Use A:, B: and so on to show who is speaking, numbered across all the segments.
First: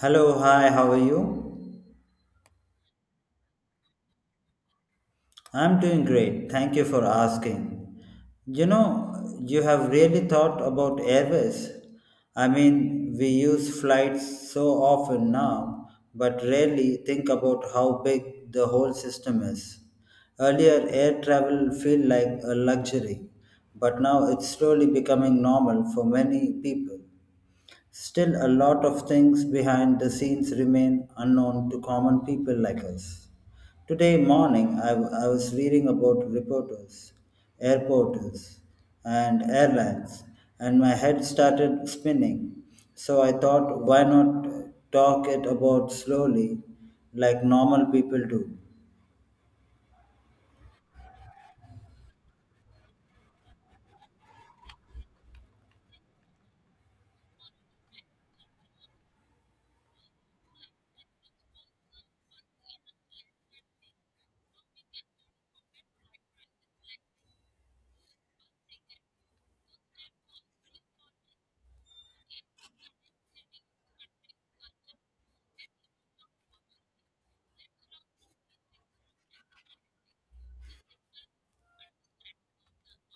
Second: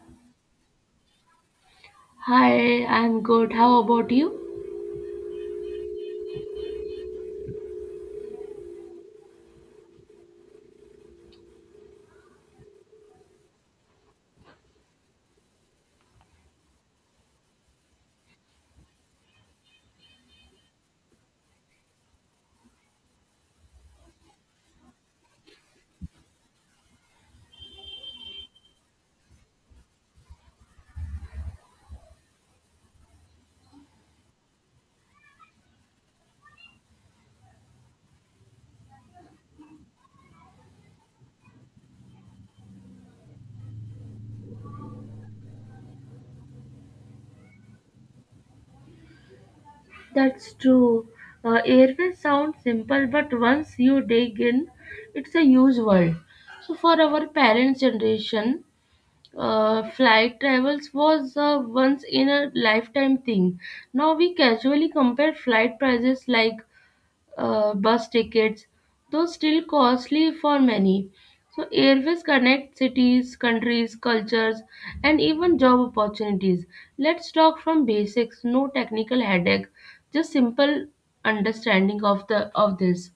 A: Hello, hi, how are you?
B: Hi, I'm good. How about you?
A: I'm doing great. Thank you for asking. You have really thought about Airways. I mean, we use flights so often now, but rarely think about how big the whole system is. Earlier, air travel felt like a luxury, but now it's slowly becoming normal for many people. Still, a lot of things behind the scenes remain unknown to common people like us. Today morning, I was reading about reporters, airporters, and airlines, and my head started spinning. So I thought, why not talk it about slowly, like normal people do?
B: That's true. Airways sound simple, but once you dig in, it's a huge world. So, for our parents' generation, flight travels was a once in a lifetime thing. Now we casually compare flight prices like bus tickets, though still costly for many. So, airways connect cities, countries, cultures, and even job opportunities. Let's talk from basics, no technical headache, just simple understanding of the of this.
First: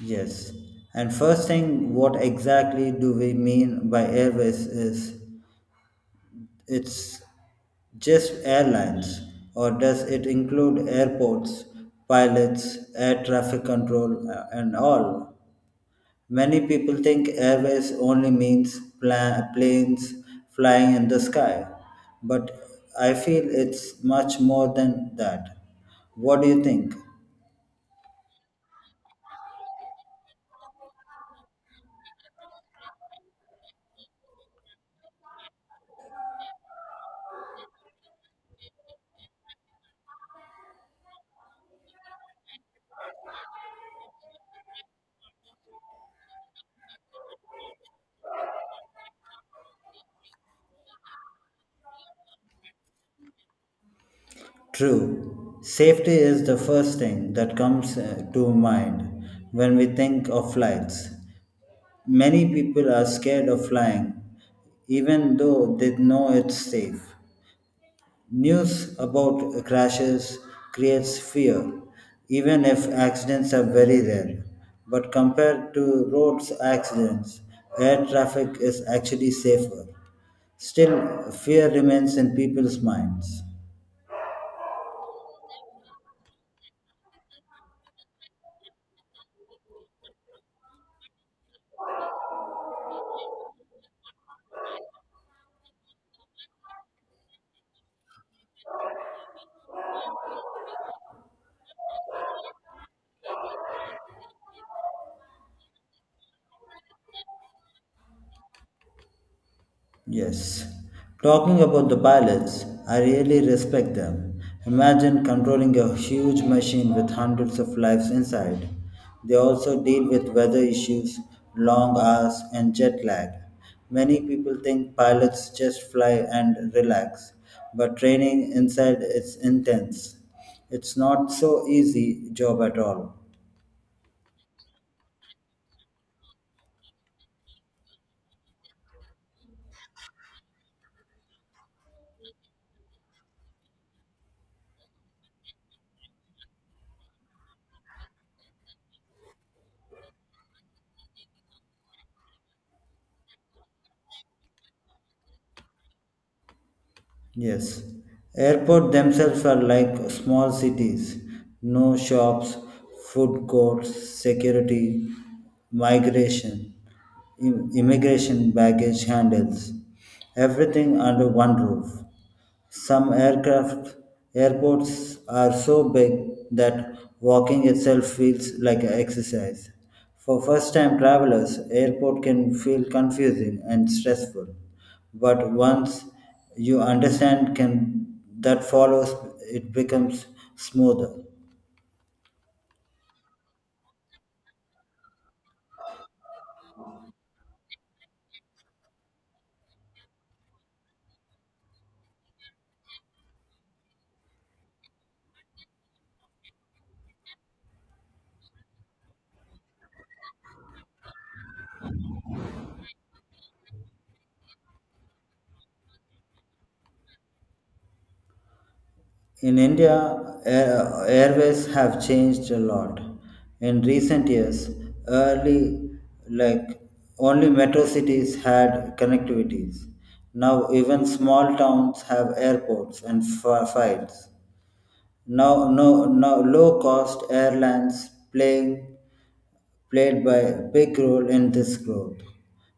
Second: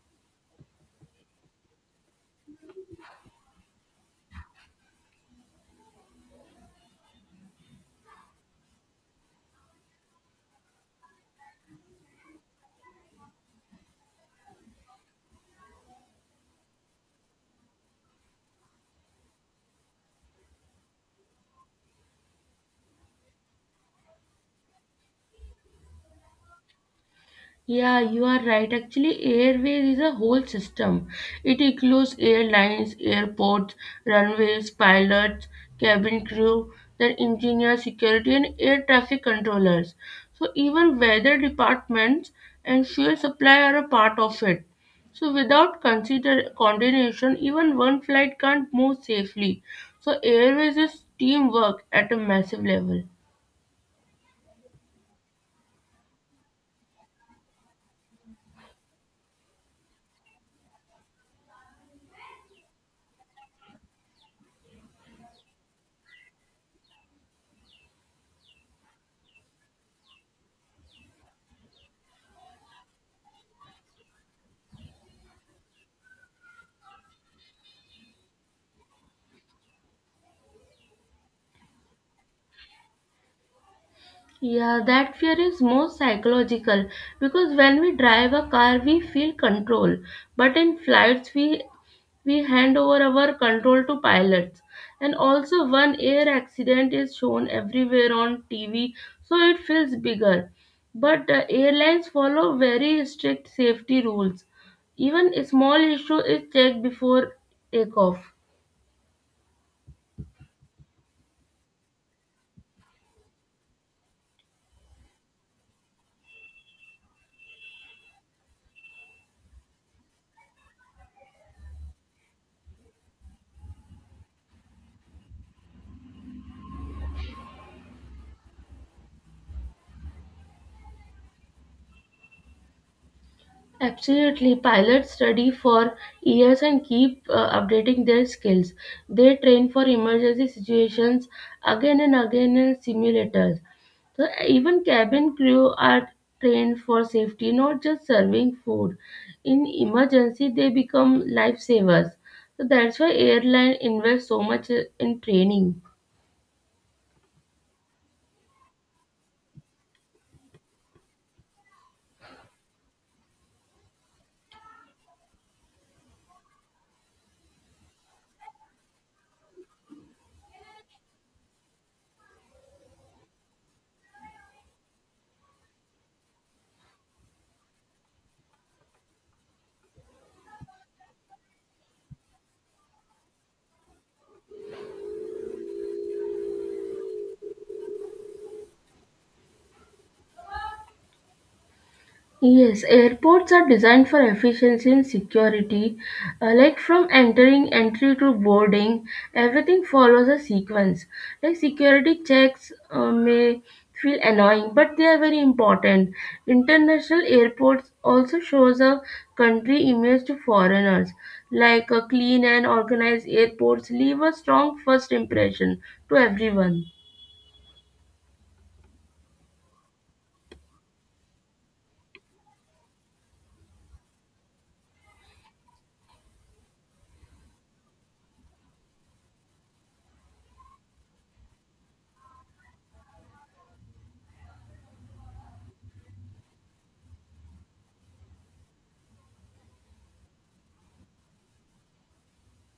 A: Yes. And first thing, what exactly do we mean by airways is it's just airlines, or does it include airports, pilots, air traffic control, and all? Many people think airways only means planes flying in the sky, but I feel it's much more than that. What do you think?
B: Yeah, you are right. Actually, airways is a whole system. It includes airlines, airports, runways, pilots, cabin crew, then engineers, security, and air traffic controllers. So even weather departments and fuel supply are a part of it. So without consider coordination, even one flight can't move safely. So airways is teamwork at a massive level.
A: True, safety is the first thing that comes to mind when we think of flights. Many people are scared of flying, even though they know it's safe. News about crashes creates fear, even if accidents are very rare. But compared to roads accidents, air traffic is actually safer. Still, fear remains in people's minds.
B: Yeah, that fear is more psychological because when we drive a car, we feel control, but in flights, we hand over our control to pilots. And also, one air accident is shown everywhere on TV, so it feels bigger. But airlines follow very strict safety rules. Even a small issue is checked before takeoff.
A: Yes. Talking about the pilots, I really respect them. Imagine controlling a huge machine with hundreds of lives inside. They also deal with weather issues, long hours, and jet lag. Many people think pilots just fly and relax, but training inside is intense. It's not so easy job at all.
B: Absolutely, pilots study for years and keep updating their skills. They train for emergency situations again and again in simulators. So even cabin crew are trained for safety, not just serving food. In emergency, they become lifesavers. So that's why airline invest so much in training.
A: Yes, airports themselves are like small cities. No shops, food courts, security, migration, immigration baggage handles. Everything under one roof. Some aircraft airports are so big that walking itself feels like an exercise. For first-time travelers, airport can feel confusing and stressful, but once you understand can that follows it becomes smoother.
B: Yes, airports are designed for efficiency and security. Like from entering entry to boarding, everything follows a sequence. Like security checks may feel annoying, but they are very important. International airports also shows a country image to foreigners. Like a clean and organized airports leave a strong first impression to everyone.
A: In India, airways have changed a lot. In recent years, early, like only metro cities had connectivities. Now, even small towns have airports and flights. Now, no, now low-cost airlines playing played by a big role in this growth.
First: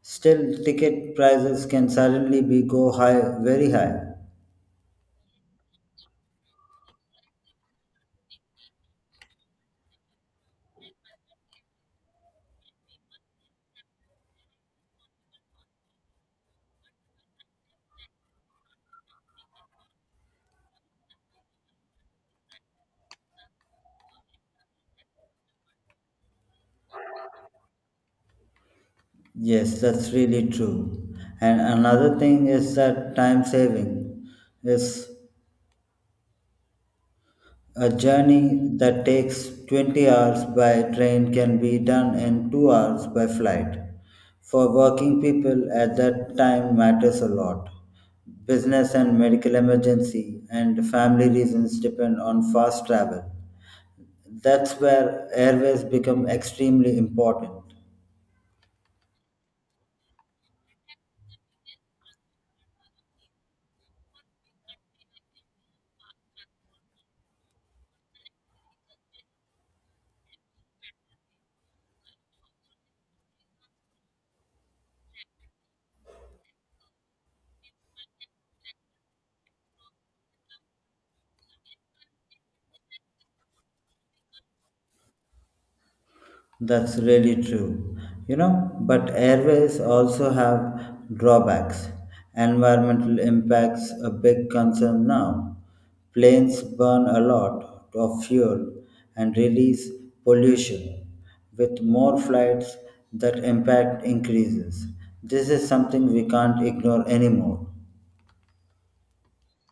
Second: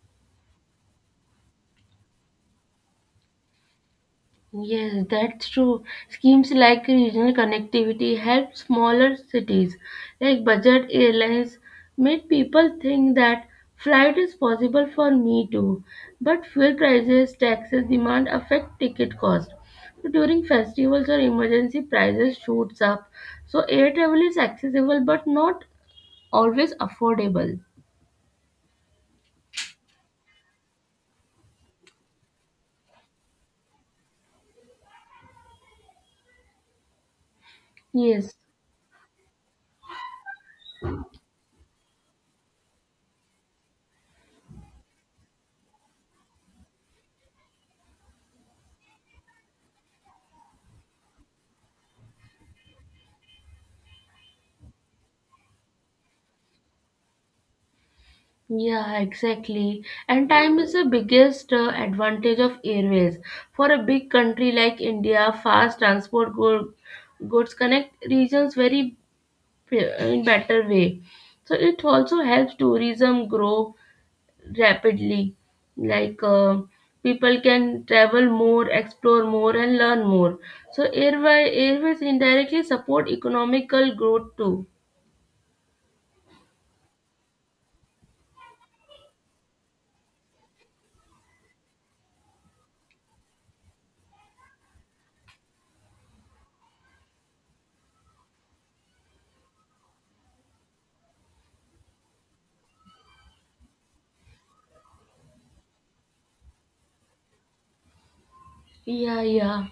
A: Still, ticket prices can suddenly be go high, very high.
B: Yes, that's true. Schemes like regional connectivity help smaller cities, like budget airlines, make people think that flight is possible for me too. But fuel prices, taxes, demand affect ticket cost. So during festivals or emergency, prices shoots up. So air travel is accessible but not always affordable.
A: Yes, that's really true. And another thing is that time saving is a
B: Yes.
A: journey that takes 20 hours by train can be done in 2 hours by flight. For working people at that time matters a lot. Business and medical emergency and family reasons depend on fast travel. That's where airways become extremely important.
B: Yeah, exactly. And time is the biggest advantage of airways. For a big country like India, fast transport goods connect regions very in better way. So it also helps tourism grow rapidly. Like people can travel more, explore more, and learn more. So airways indirectly support economical growth too.
A: That's really true. But airways also have drawbacks. Environmental impacts a big concern now. Planes burn a lot of fuel and release pollution. With more flights, that impact increases. This is something we can't ignore anymore.
B: Yeah, yeah.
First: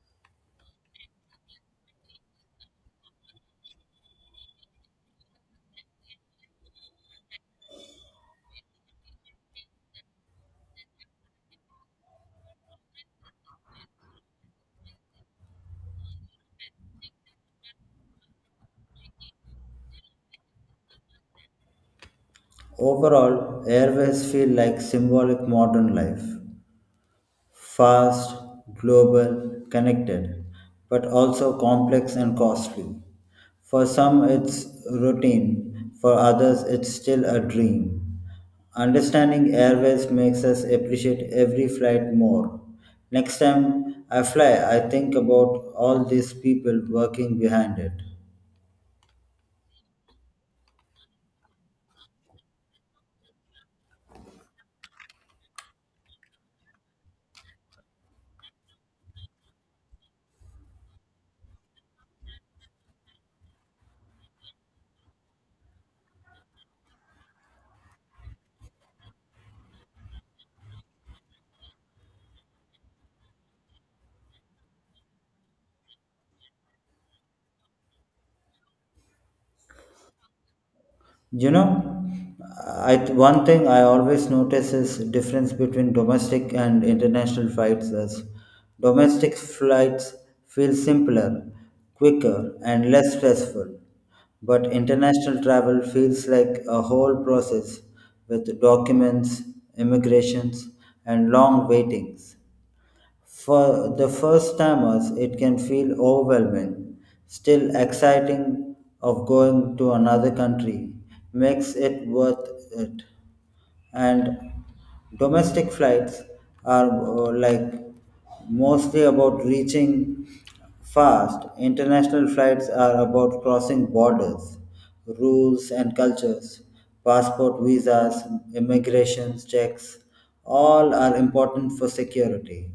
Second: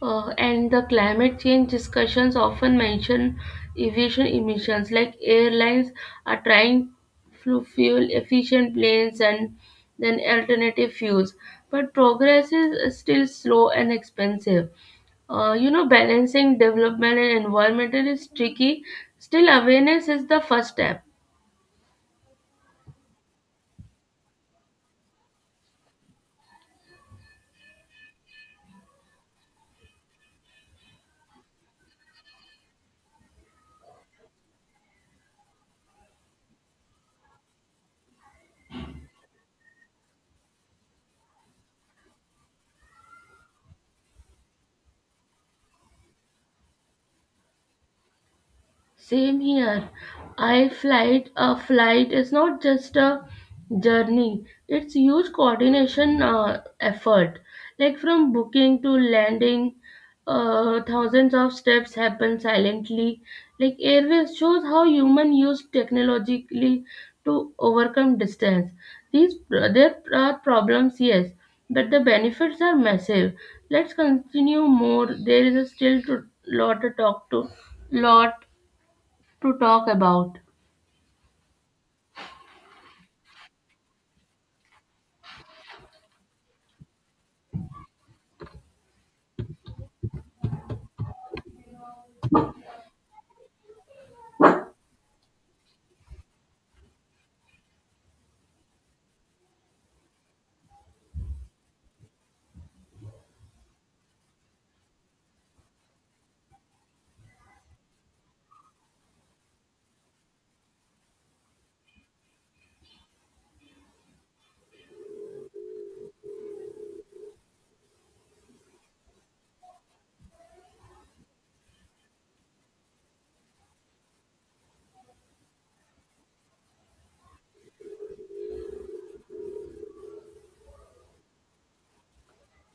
B: And the climate change discussions often mention aviation emissions, like airlines are trying to fuel efficient planes and then alternative fuels. But progress is still slow and expensive. You know, balancing development and environmental is tricky. Still, awareness is the first step.
A: Overall, airways feel like symbolic modern life. Fast, global, connected, but also complex and costly. For some, it's routine, for others, it's still a dream. Understanding airways makes us appreciate every flight more. Next time I fly, I think about all these people working behind it.
B: Same here. I flight a flight is not just a journey. It's huge coordination effort. Like from booking to landing, thousands of steps happen silently. Like airways shows how human use technologically to overcome distance. These There are problems, yes, but the benefits are massive. Let's continue more. There is still to lot to talk to. Lot to talk about.
A: You know, one thing I always notice is difference between domestic and international flights. Is domestic flights feel simpler, quicker, and less stressful, but international travel feels like a whole process with documents, immigrations, and long waitings. For the first timers, it can feel overwhelming. Still, exciting of going to another country makes it worth it. And domestic flights are like mostly about reaching fast. International flights are about crossing borders, rules and cultures, passport, visas, immigration checks. All are important for security.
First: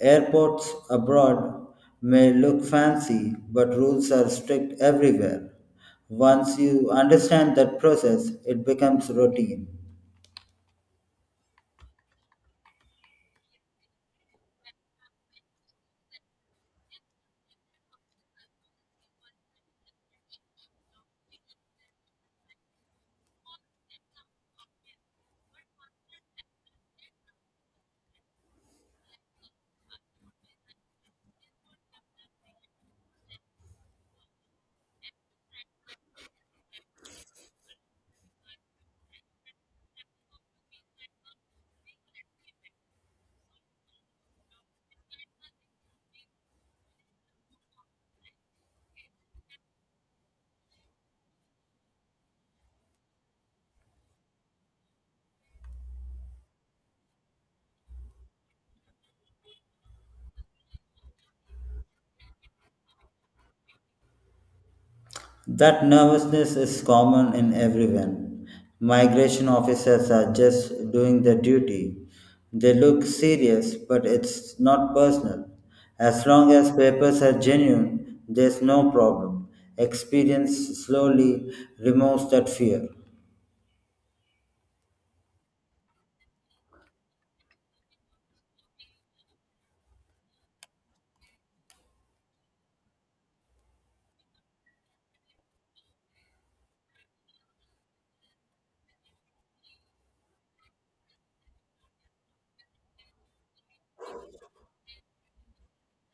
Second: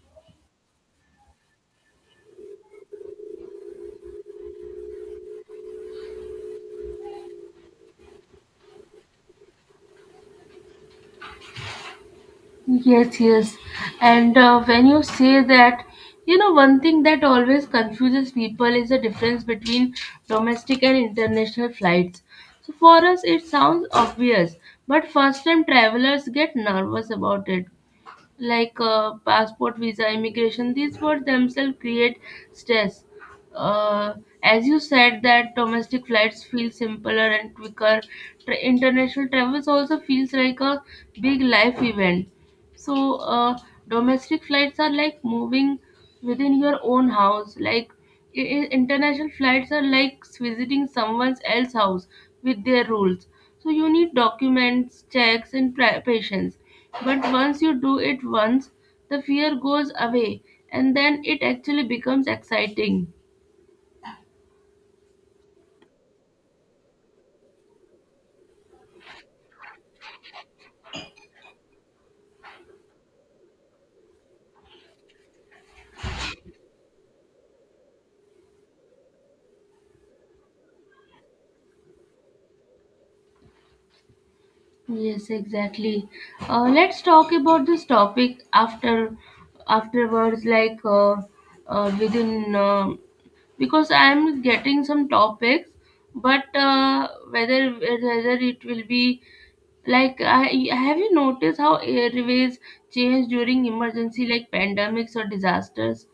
A: Airports abroad may look fancy, but rules are strict everywhere. Once you understand that process, it becomes routine.
B: Yes, yes. And when you say that, you know, one thing that always confuses people is the difference between domestic and international flights. So for us, it sounds obvious, but first time travelers get nervous about it. Like passport, visa, immigration, these words themselves create stress. Uh, as you said, that domestic flights feel simpler and quicker. International travels also feels like a big life event. So, domestic flights are like moving within your own house. Like international flights are like visiting someone else's house with their rules. So you need documents, checks, and patience. But once you do it once, the fear goes away, and then it actually becomes exciting.
A: That nervousness is common in everyone. Migration officers are just doing their duty. They look serious, but it's not personal. As long as papers are genuine, there's no problem. Experience slowly removes that fear.
B: Yes, exactly. Let's talk about this topic after afterwards, like within because I am getting some topics, but uh, whether it will be like I, have you noticed how airways change during emergency like pandemics or disasters?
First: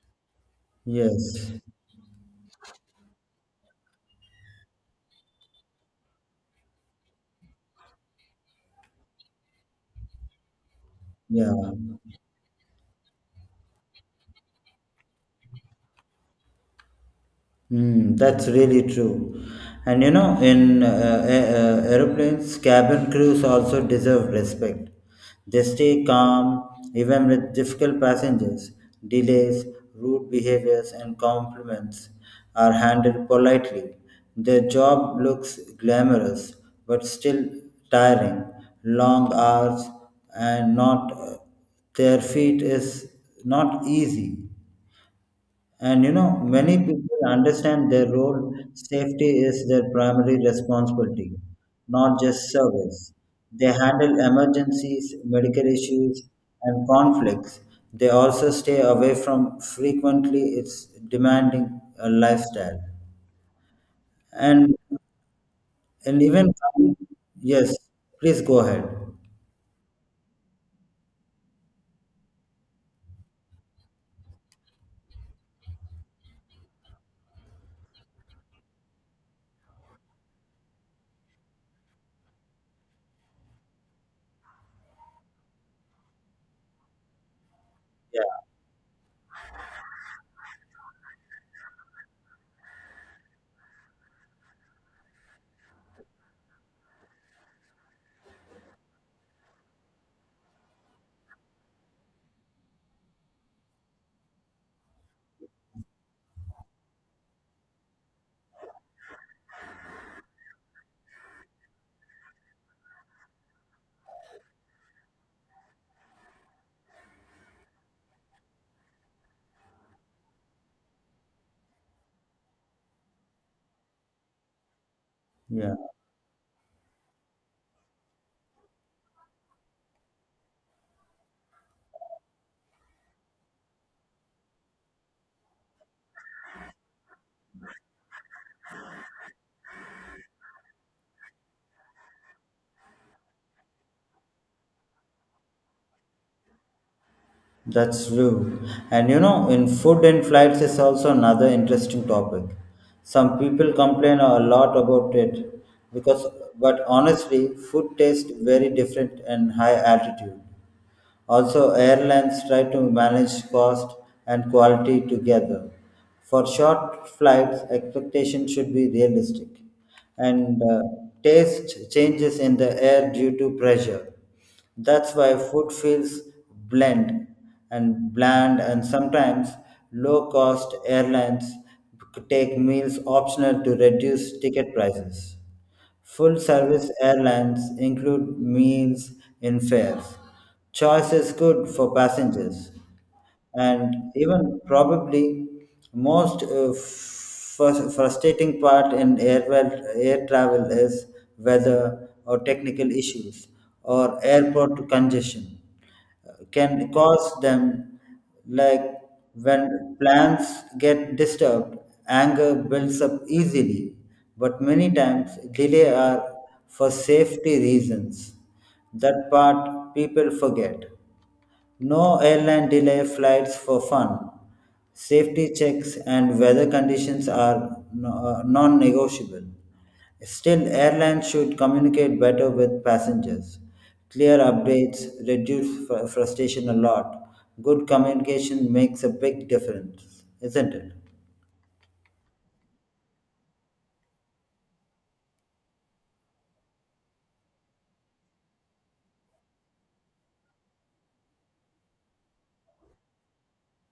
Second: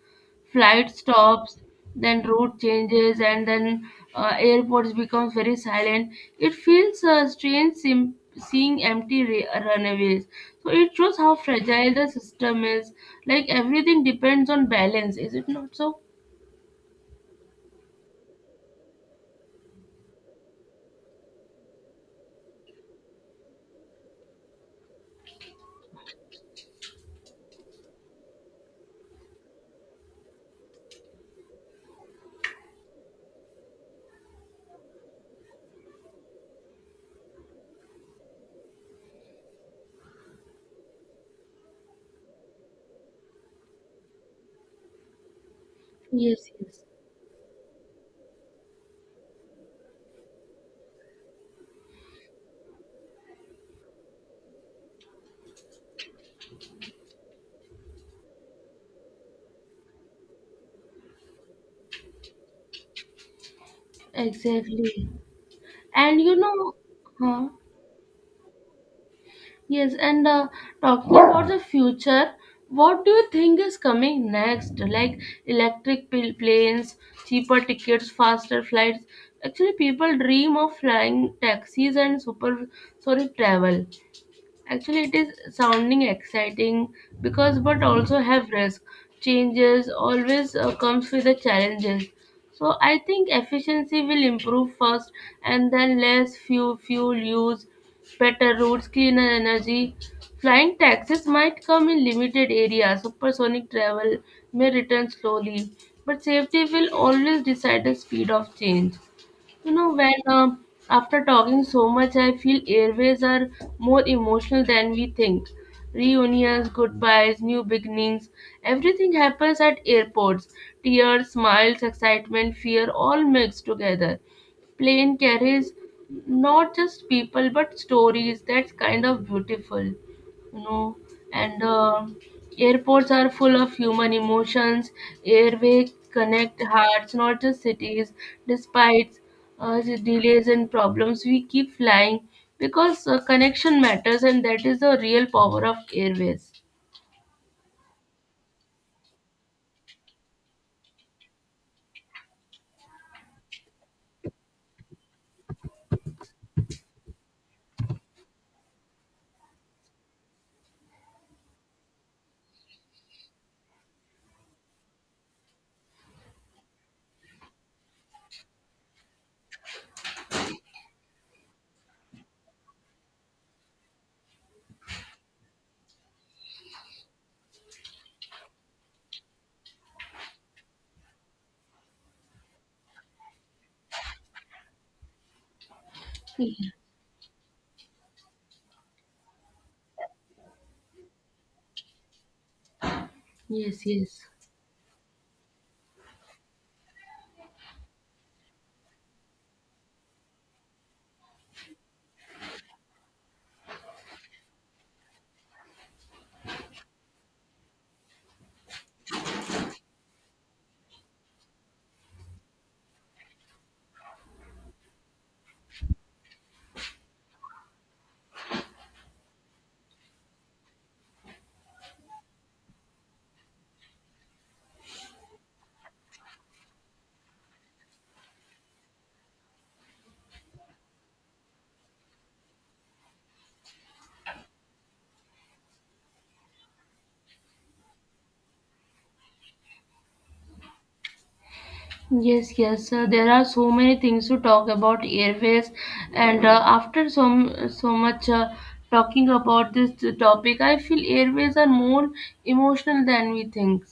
B: Flight
A: Yes,
B: stops, then route changes, and then airports becomes very silent. It feels strange, seeing empty runaways. So it shows how
A: yeah.
B: fragile the system is. Like everything depends on balance, is it not so?
A: Mm, that's really true. And in aeroplanes, cabin crews also deserve respect. They stay calm even with difficult passengers. Delays, rude behaviors, and compliments are handled politely. Their job looks glamorous but still tiring. Long hours and not their feet is not easy and
B: Yes,
A: many
B: yes.
A: people understand their role, safety is their primary responsibility, not just service. They handle emergencies, medical issues, and conflicts. They also stay away from frequently it's demanding a lifestyle. And
B: Exactly. And
A: and
B: you
A: even
B: know, huh?
A: yes, please go ahead.
B: Yes, and talking about the future, what do you think is coming next? Like electric planes, cheaper tickets, faster flights. Actually, people dream of flying taxis and super, sorry, travel. Actually, it is sounding exciting because, but also
A: Yeah,
B: have risk. Changes always comes with the challenges. So I think efficiency will improve first, and then less fuel use, better routes, cleaner energy. Flying taxis might come in limited areas. Supersonic travel may return slowly, but safety will always decide the speed of change. You know, when after talking so much, I feel airways are more emotional than we think. Reunions, goodbyes, new beginnings, everything happens at airports. Tears, smiles, excitement, fear, all mixed together. Plane carries
A: yeah.
B: not just people but stories. That's kind of beautiful, you know. And airports are full of human emotions. Airway connect hearts, not just cities. Despite the delays and problems, we keep flying because connection matters, and that is the real power of airways.
A: That's true. And in food and flights is also another interesting topic. Some people complain a lot about it because, but honestly, food tastes very different in high altitude. Also, airlines try to manage cost and quality together. For short flights, expectations should be realistic, and taste changes in the air due to pressure. That's why food feels blend and bland, and sometimes low cost airlines take meals optional to reduce ticket prices. Full
B: Yeah.
A: service airlines include meals in fares. Choice is good for passengers
B: Yes,
A: and
B: yes.
A: even probably most frustrating part in air, well, air travel is weather or technical issues or airport congestion can cause them, like when plans get disturbed anger builds up easily but many times delay are for safety reasons that part people forget. No airline delay flights for fun. Safety checks and weather conditions are non-negotiable. Still, airlines should communicate better with passengers. Clear updates reduce frustration a lot. Good communication makes a big difference, isn't it?
B: Yes, yes. There are so many things to talk about airways, and after so much talking about this topic, I feel airways are more emotional than we think,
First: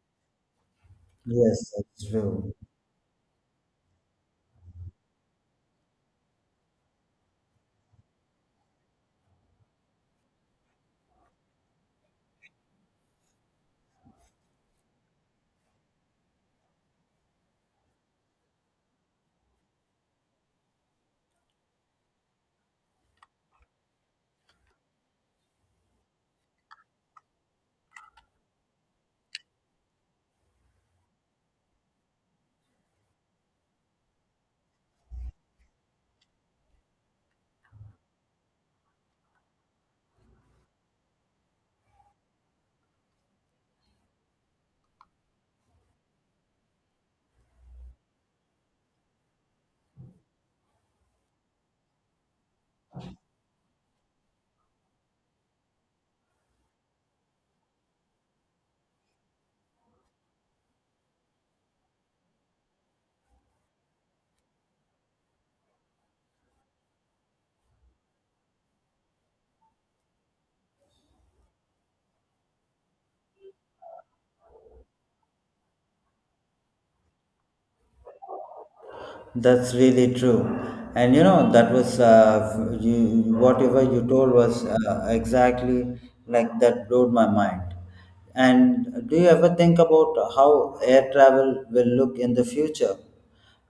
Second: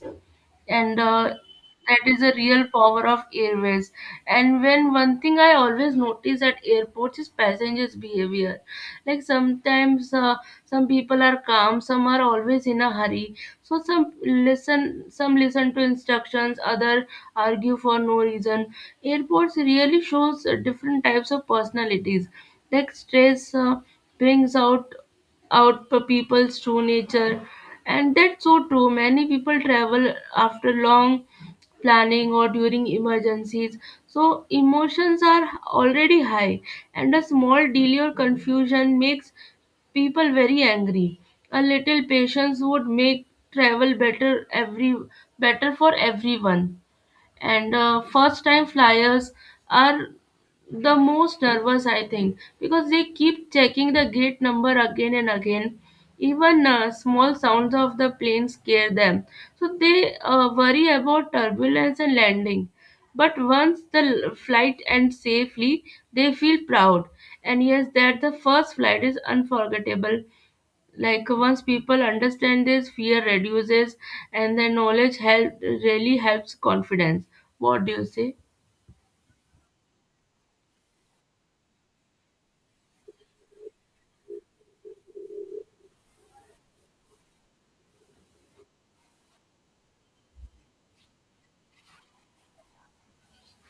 B: and
A: Yes,
B: that
A: that's
B: is the
A: true.
B: real power of airways. And when one thing I always notice at airports is passengers' behavior. Like sometimes some people are calm, some are always in a hurry, so some listen to instructions, other argue for no reason. Airports really shows different types of personalities. Like stress brings out people's true nature. And that's so true. Many people travel after long planning or during emergencies, so emotions are already high, and a small delay or confusion makes people very angry. A little patience would make travel better every better for everyone. And first time flyers are the most nervous, I think, because they keep checking the gate number again and again. Even small sounds of the plane scare them. So they worry about turbulence and landing. But once the flight ends safely, they feel proud. And yes, that the first flight is unforgettable. Like once people understand, this fear reduces, and the knowledge help really helps confidence. What do you say?
A: That's really true. And that was you, whatever you told was exactly like that blew my mind. And do you ever think about how air travel will look in the future?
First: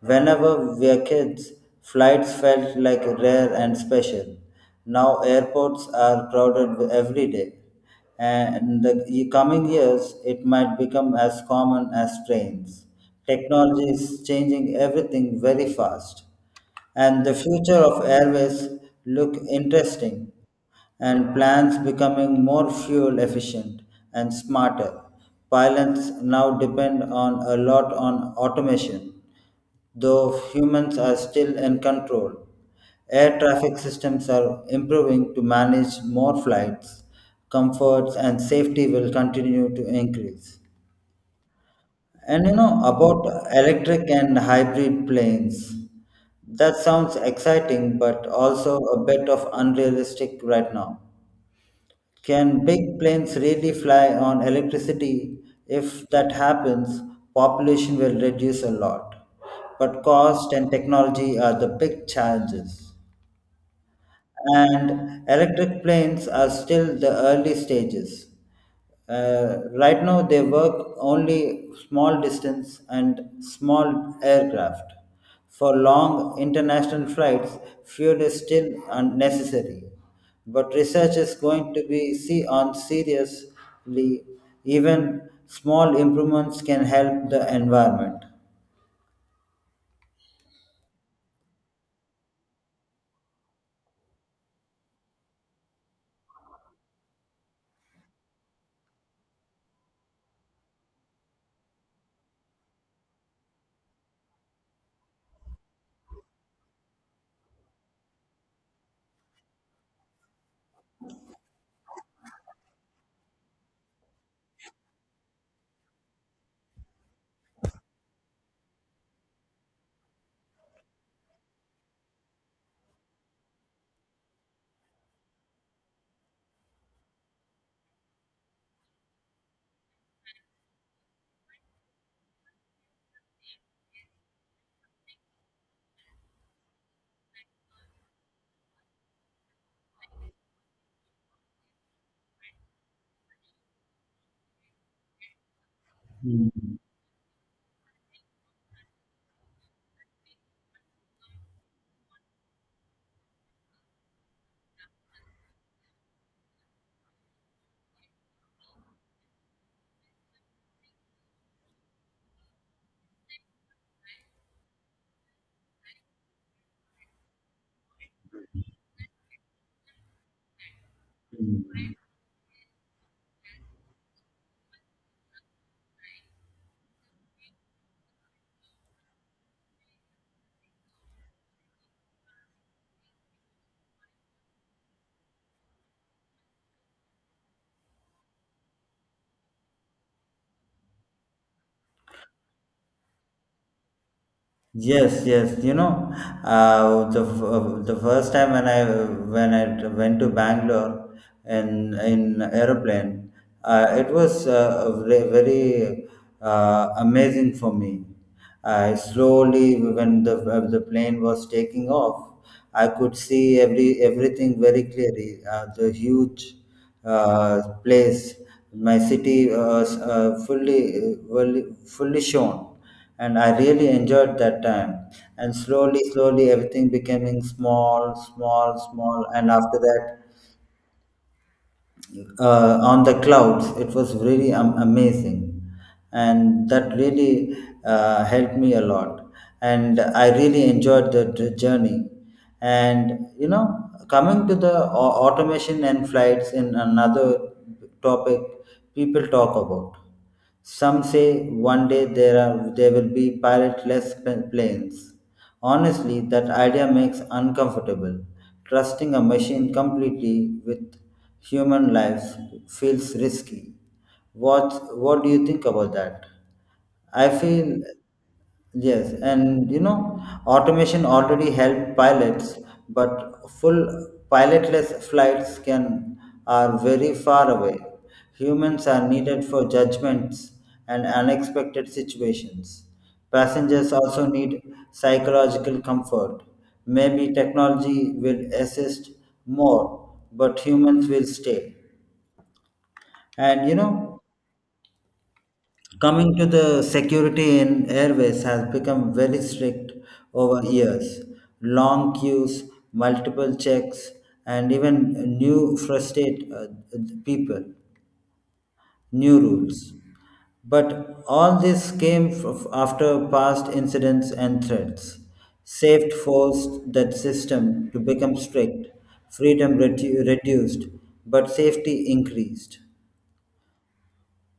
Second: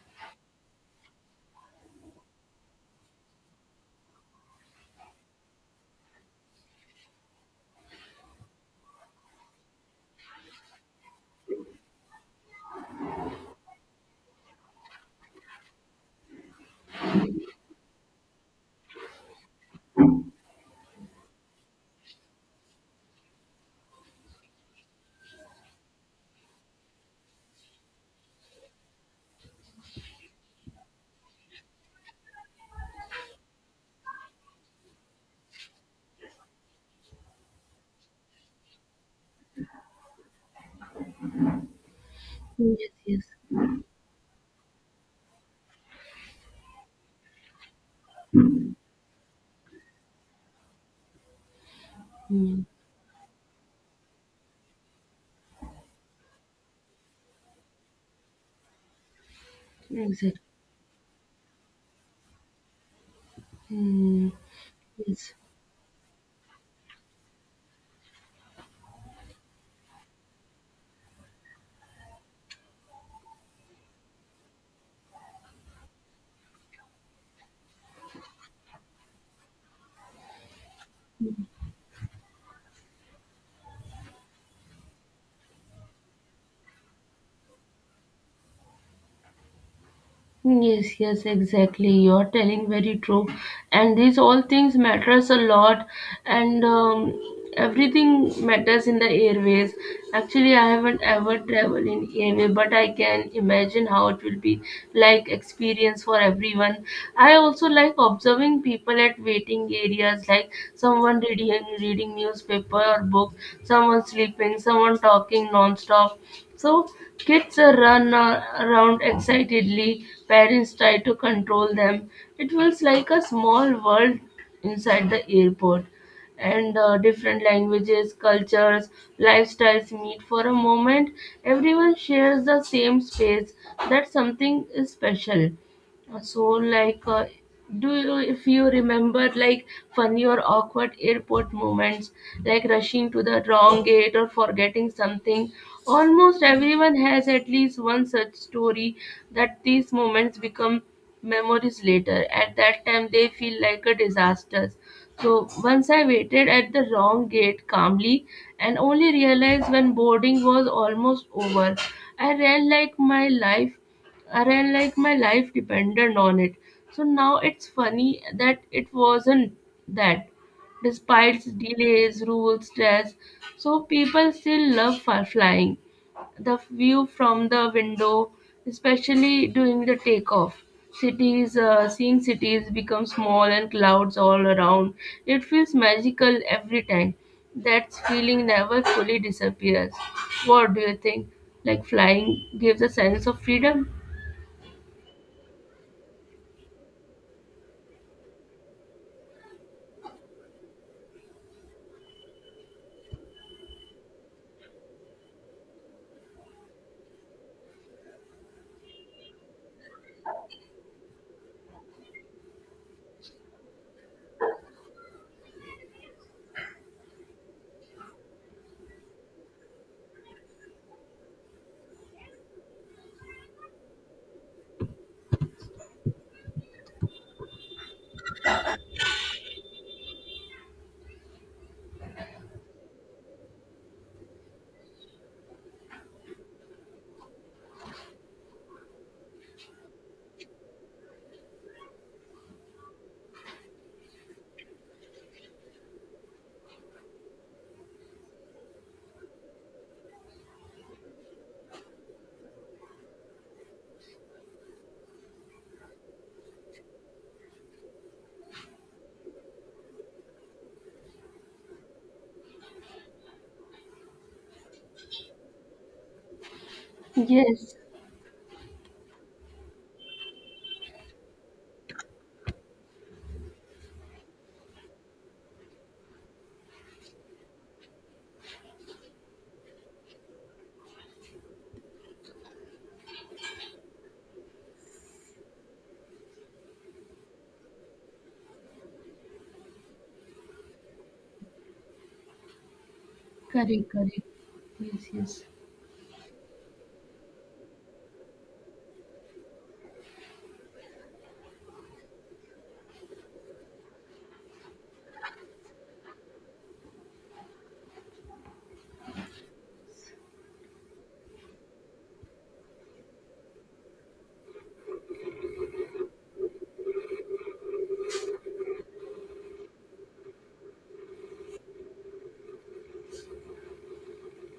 A: Whenever we were kids, flights felt like rare and special. Now airports are crowded every day and the coming years it might become as common as trains. Technology is changing everything very fast, and the future of airways look interesting, and plans becoming more fuel efficient and smarter. Pilots now depend on a lot on automation though humans are still in control. Air traffic systems are improving to manage more flights. Comforts and safety will continue to increase. And you know
B: Yes, yes.
A: about electric and hybrid planes. That sounds exciting, but also a bit of unrealistic right now.
B: Hmm.
A: Can big planes really fly on electricity? If that happens, population will reduce a lot. But
B: Exactly.
A: cost and technology are the big challenges.
B: Hmm.
A: And
B: Yes.
A: electric planes are still the early stages. Right now, they work only small distance and small aircraft. For long international flights, fuel is still unnecessary. But research is going to be see on seriously. Even small improvements can help the environment.
B: Yes, yes, exactly. You're telling very true. And these all things matters a lot, and everything matters in the airways. Actually, I haven't ever traveled in airway, but I can imagine how it will be like experience for everyone. I also like observing people at waiting areas, like someone reading newspaper or book, someone sleeping, someone talking non-stop. So kids run around excitedly, parents try to control them. It feels like a small world inside the airport. And different languages, cultures, lifestyles meet for a moment. Everyone shares the same space. That's something special. So, do you, if you remember, like, funny or awkward airport moments, like rushing to the wrong gate or forgetting something, almost
A: Hmm.
B: everyone has at least one such story. That these moments become memories later. At that time, they feel like a disaster. So, once I waited at the wrong gate calmly and only realized when boarding was almost over. I ran like my life Array, like my life depended on it. So now it's funny that it wasn't that. Despite
A: Hmm.
B: delays, rules, stress, so people still love flying. The view from the window, especially during the takeoff. Seeing cities become small and clouds all around. It feels magical every time. That feeling never fully disappears. What do you think? Like flying gives a sense of freedom?
A: Yes, yes. The the first time when I went to Bangalore in aeroplane, it was very, very amazing for me. I slowly, when the plane was taking off, I could see everything very clearly. The huge place, my city fully shown and I really enjoyed that time. And slowly, slowly, everything becoming small, small, small, and after that, on the clouds, it was really amazing, and that really helped me a lot. And I really enjoyed the journey. And coming to the automation and flights in another topic, people talk about. Some say one day there will be pilotless planes. Honestly, that idea makes uncomfortable. Trusting a machine completely with human lives feels risky. What do you think about that? I
B: Yes,
A: feel. Yes, and automation already help pilots, but full pilotless flights can are very far away. Humans are needed for judgments and unexpected situations. Passengers also need psychological comfort. Maybe technology will assist more, but humans will stay. And you
B: correct, correct.
A: know,
B: Yes, yes,
A: Coming to the security in airways has become very strict over years. Long queues, multiple checks, and even new frustrate people, new rules. But all this came after past incidents and threats. Safety forced that system to become strict, freedom reduced, but safety increased.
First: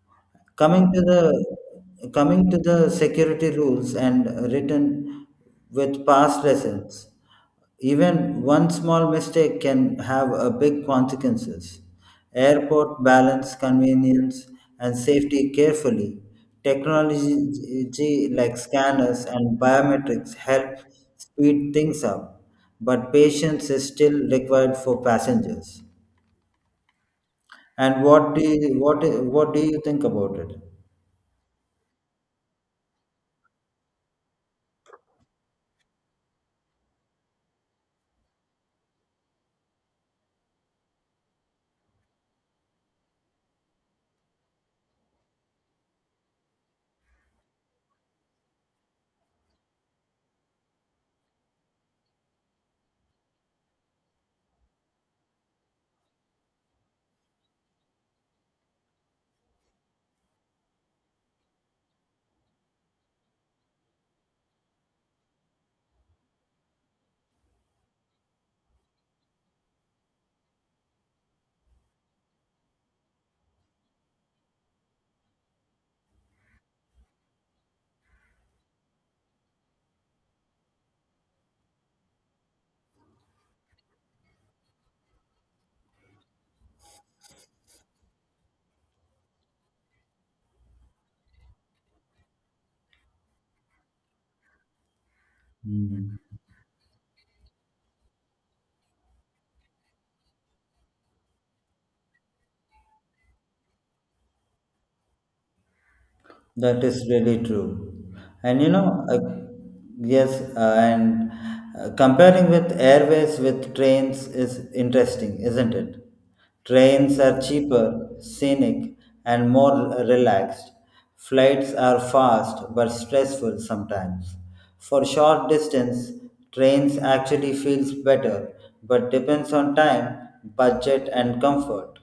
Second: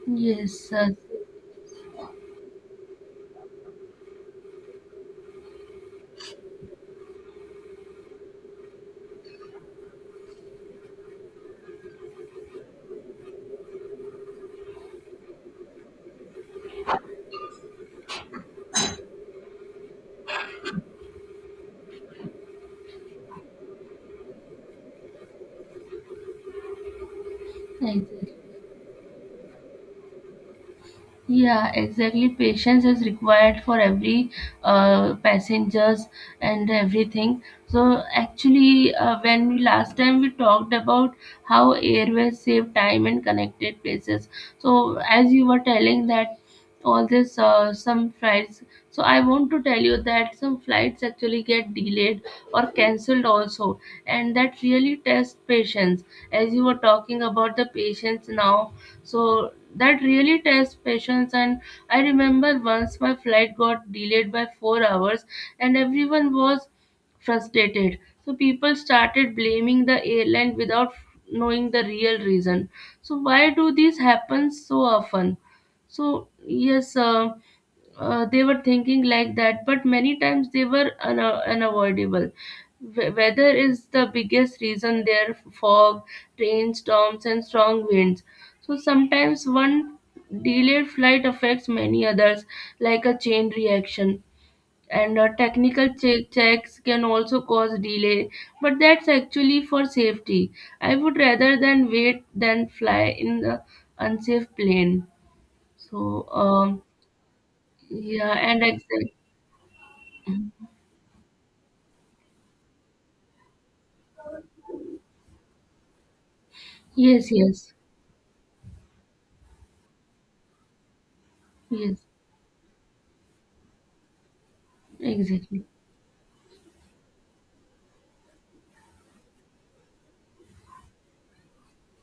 B: yes,
A: Coming
B: sir.
A: to the coming to the security rules and written with past lessons, even one small mistake can have a big consequences. Airport balance convenience and safety carefully. Technology like scanners and biometrics help speed things up, but patience is still required for passengers. And what
B: Exactly.
A: do you, what do you think about it?
B: Yeah, exactly. Patience is required for every passengers and everything. So actually, when we last time we talked about how airways save time and connected places. So as you were telling that all this some flights. So I want to tell you that some flights actually get delayed or cancelled also, and that really tests patience. As you were talking about the patience now, so that really tests patience. And I remember once my flight got delayed by 4 hours, and everyone was frustrated. So people started blaming the airline without knowing the real reason. So why do these happen so often? So yes, they were thinking like that, but many times they were unavoidable. Weather is the biggest reason, there fog, rainstorms, and strong winds. So sometimes one delayed flight affects many others, like a chain reaction. And technical
A: Hmm.
B: checks can also cause delay, but that's actually for safety. I would rather than wait than fly in the unsafe plane. So
A: That is really true.
B: yeah,
A: And
B: and
A: you know,
B: exactly.
A: yes, and comparing with airways with trains is interesting, isn't it? Trains
B: Yes,
A: are
B: yes,
A: cheaper, scenic, and more relaxed. Flights are
B: yes,
A: fast but stressful sometimes. For short
B: exactly,
A: distance, trains actually feels better, but depends on time, budget, and comfort.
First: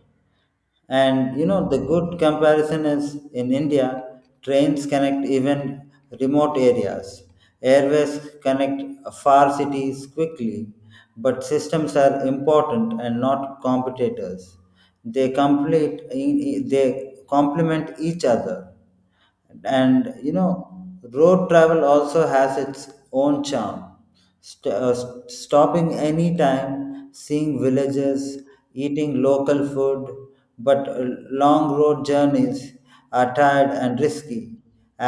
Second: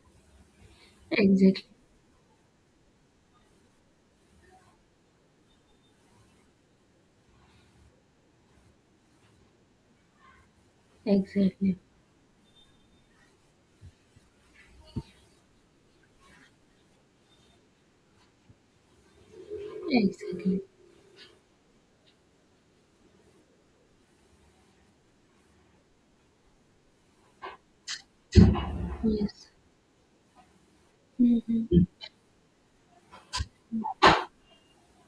A: And you
B: exactly,
A: know, the good comparison is in India, trains connect even remote areas. Airways connect far cities quickly, but
B: exactly,
A: systems are important and not competitors. They complement each other and
B: exactly.
A: road travel also has its own charm. Stopping any time seeing villages eating
B: Yes.
A: local food but long
B: Hmm.
A: road journeys are tired and risky.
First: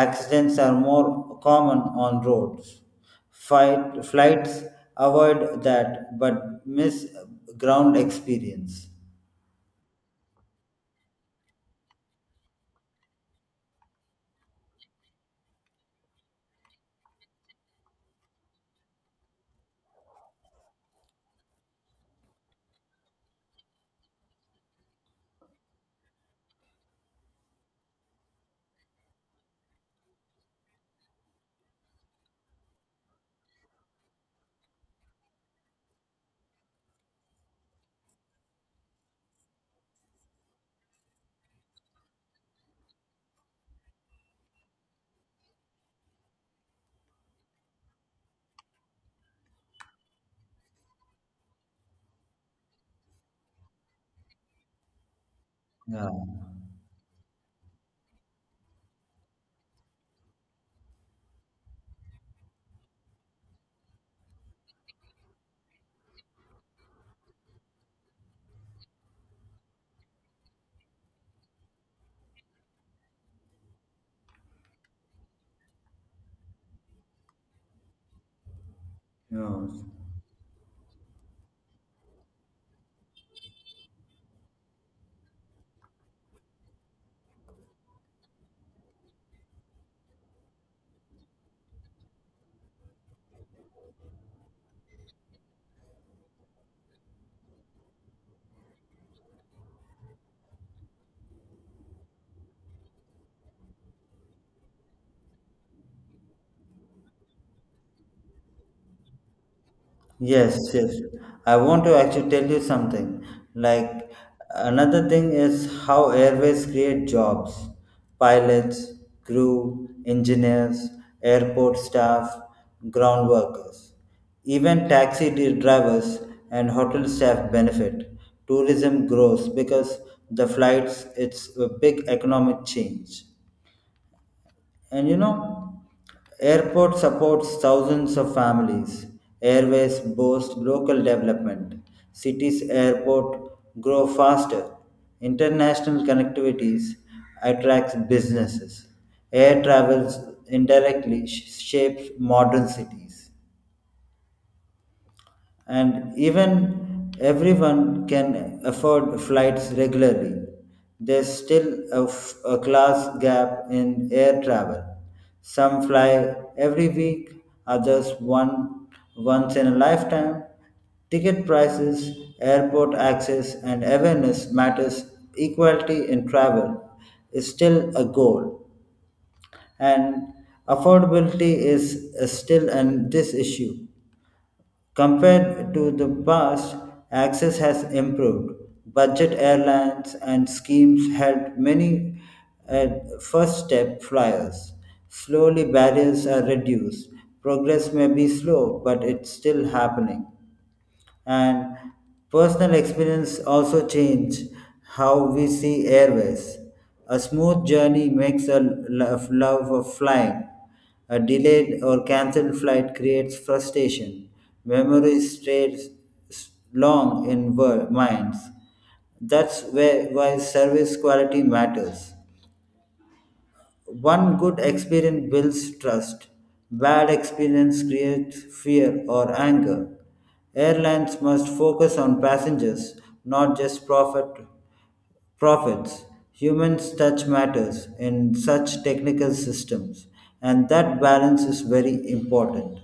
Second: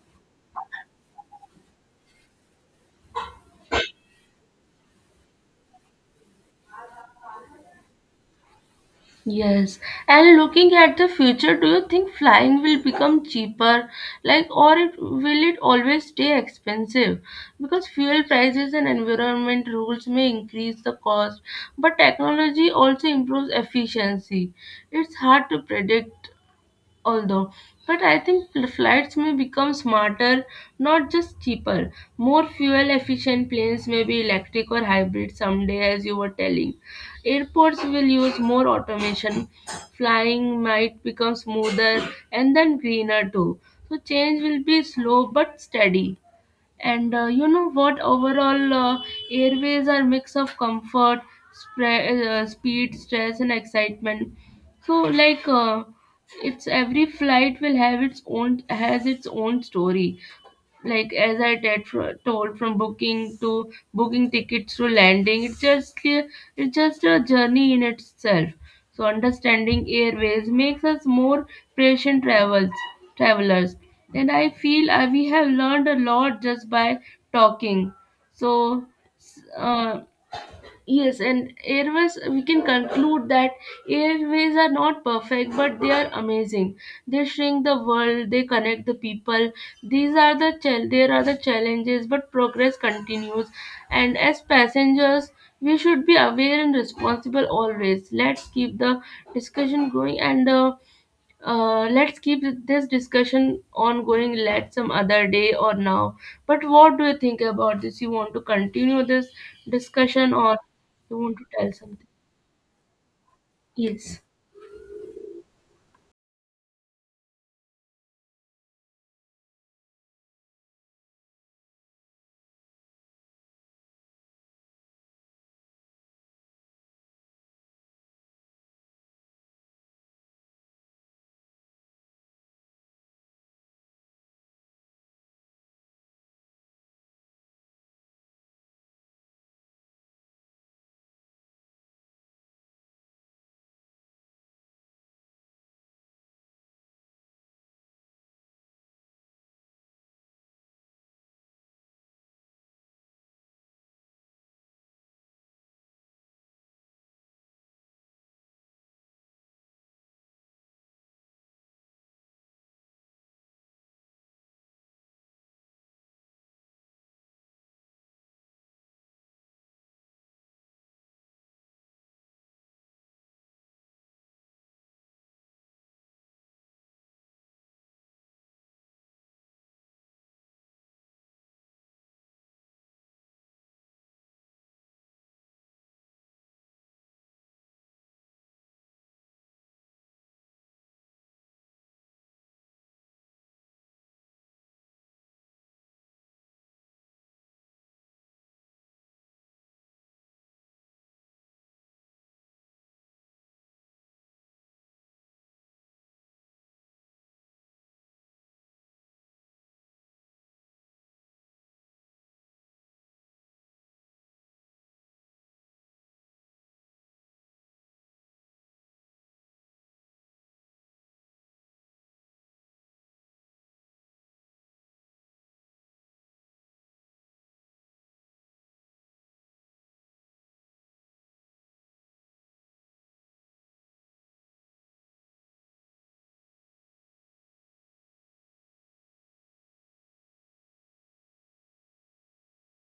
A: Accidents are more common on roads. Flights avoid that but miss ground experience.
B: Yes. And looking at the future, do you think flying will become cheaper, like, or it will it always stay expensive? Because fuel prices and environment rules may increase the cost, but technology also improves efficiency. It's hard to predict, although but I think flights may become smarter, not just cheaper. More fuel efficient planes may be electric or hybrid someday, as you were telling. Airports will use more automation. Flying might become smoother and then greener too. So change will be slow but steady. And you know what, overall airways are mix of comfort, speed, stress, and excitement. So like
A: Yeah.
B: it's every flight will have its own has its own story. Like as I t- told, from booking tickets to landing, it's it's just a journey in itself. So understanding airways makes us more patient travels travelers, and I feel we have learned a lot just by talking. So s-
A: Yeah.
B: uh, yes, and airways, we can conclude that airways are not perfect, but they are amazing. They shrink the world, they connect the people. These are the chal- There are the challenges, but progress continues. And as passengers, we should be aware and responsible always. Let's keep the discussion going. And let's keep this discussion ongoing, let some other day or now. But what do you think about this? You want to continue this discussion
A: Yes,
B: or
A: yes.
B: you want to
A: I
B: tell
A: want to
B: something?
A: actually tell you something. Like
B: Yes.
A: another thing is how airways create jobs. Pilots, crew, engineers, airport staff, ground workers. Even taxi drivers and hotel staff benefit. Tourism grows because the flights it's a big economic change. And airport supports thousands of families. Airways boost local development. Cities airport grow faster. International connectivities attracts businesses. Air travels indirectly shapes modern cities and even everyone can afford flights regularly. There's still a class gap in air travel. Some fly every week, others one once in a lifetime. Ticket prices, airport access, and awareness matters. Equality in travel is still a goal, and affordability is still an this issue. Compared to the past, access has improved. Budget airlines and schemes had many uh, first step flyers. Slowly, barriers are reduced. Progress may be slow, but it's still happening and personal experience also change how we see airways. A smooth journey makes a love of flying. A delayed or cancelled flight creates frustration. Memories stays long in minds. That's where why service quality matters. One good experience builds trust. Bad experience creates fear or anger. Airlines must focus on passengers, not just profits. Humans touch matters in such technical systems, and that balance is very important.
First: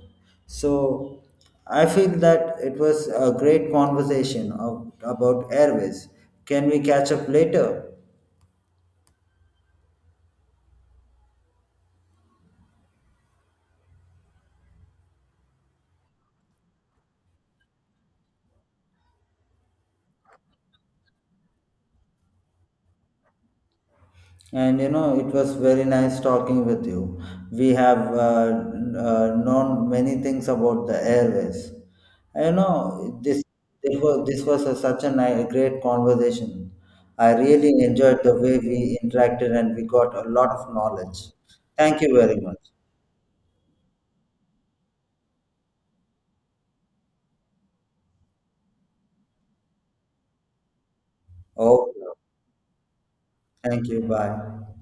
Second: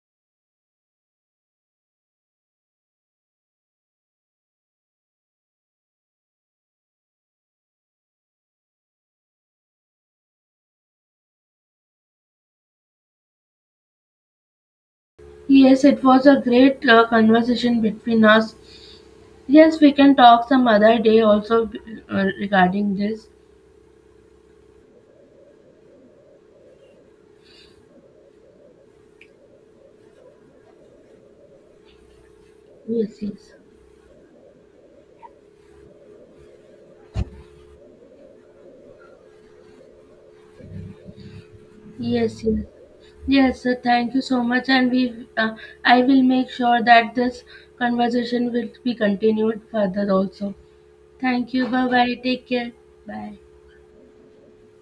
A: So I feel that it was a great conversation of, about airways. Can we catch up later?
B: Yes, it was a great conversation between us. Yes, we can talk some other day also regarding this.
A: And it was very nice talking with you. We have known many things about the airways. You know,
B: Yes,
A: this
B: yes.
A: this was a, such a great conversation. I really enjoyed the way we interacted, and we got a lot of knowledge. Thank you very
B: Yes,
A: much.
B: yes. Yes, sir, thank you so much. And we, I will make sure that this conversation will be continued further also. Thank you. Bye
A: Oh,
B: bye. Take care. Bye.
A: thank you. Bye.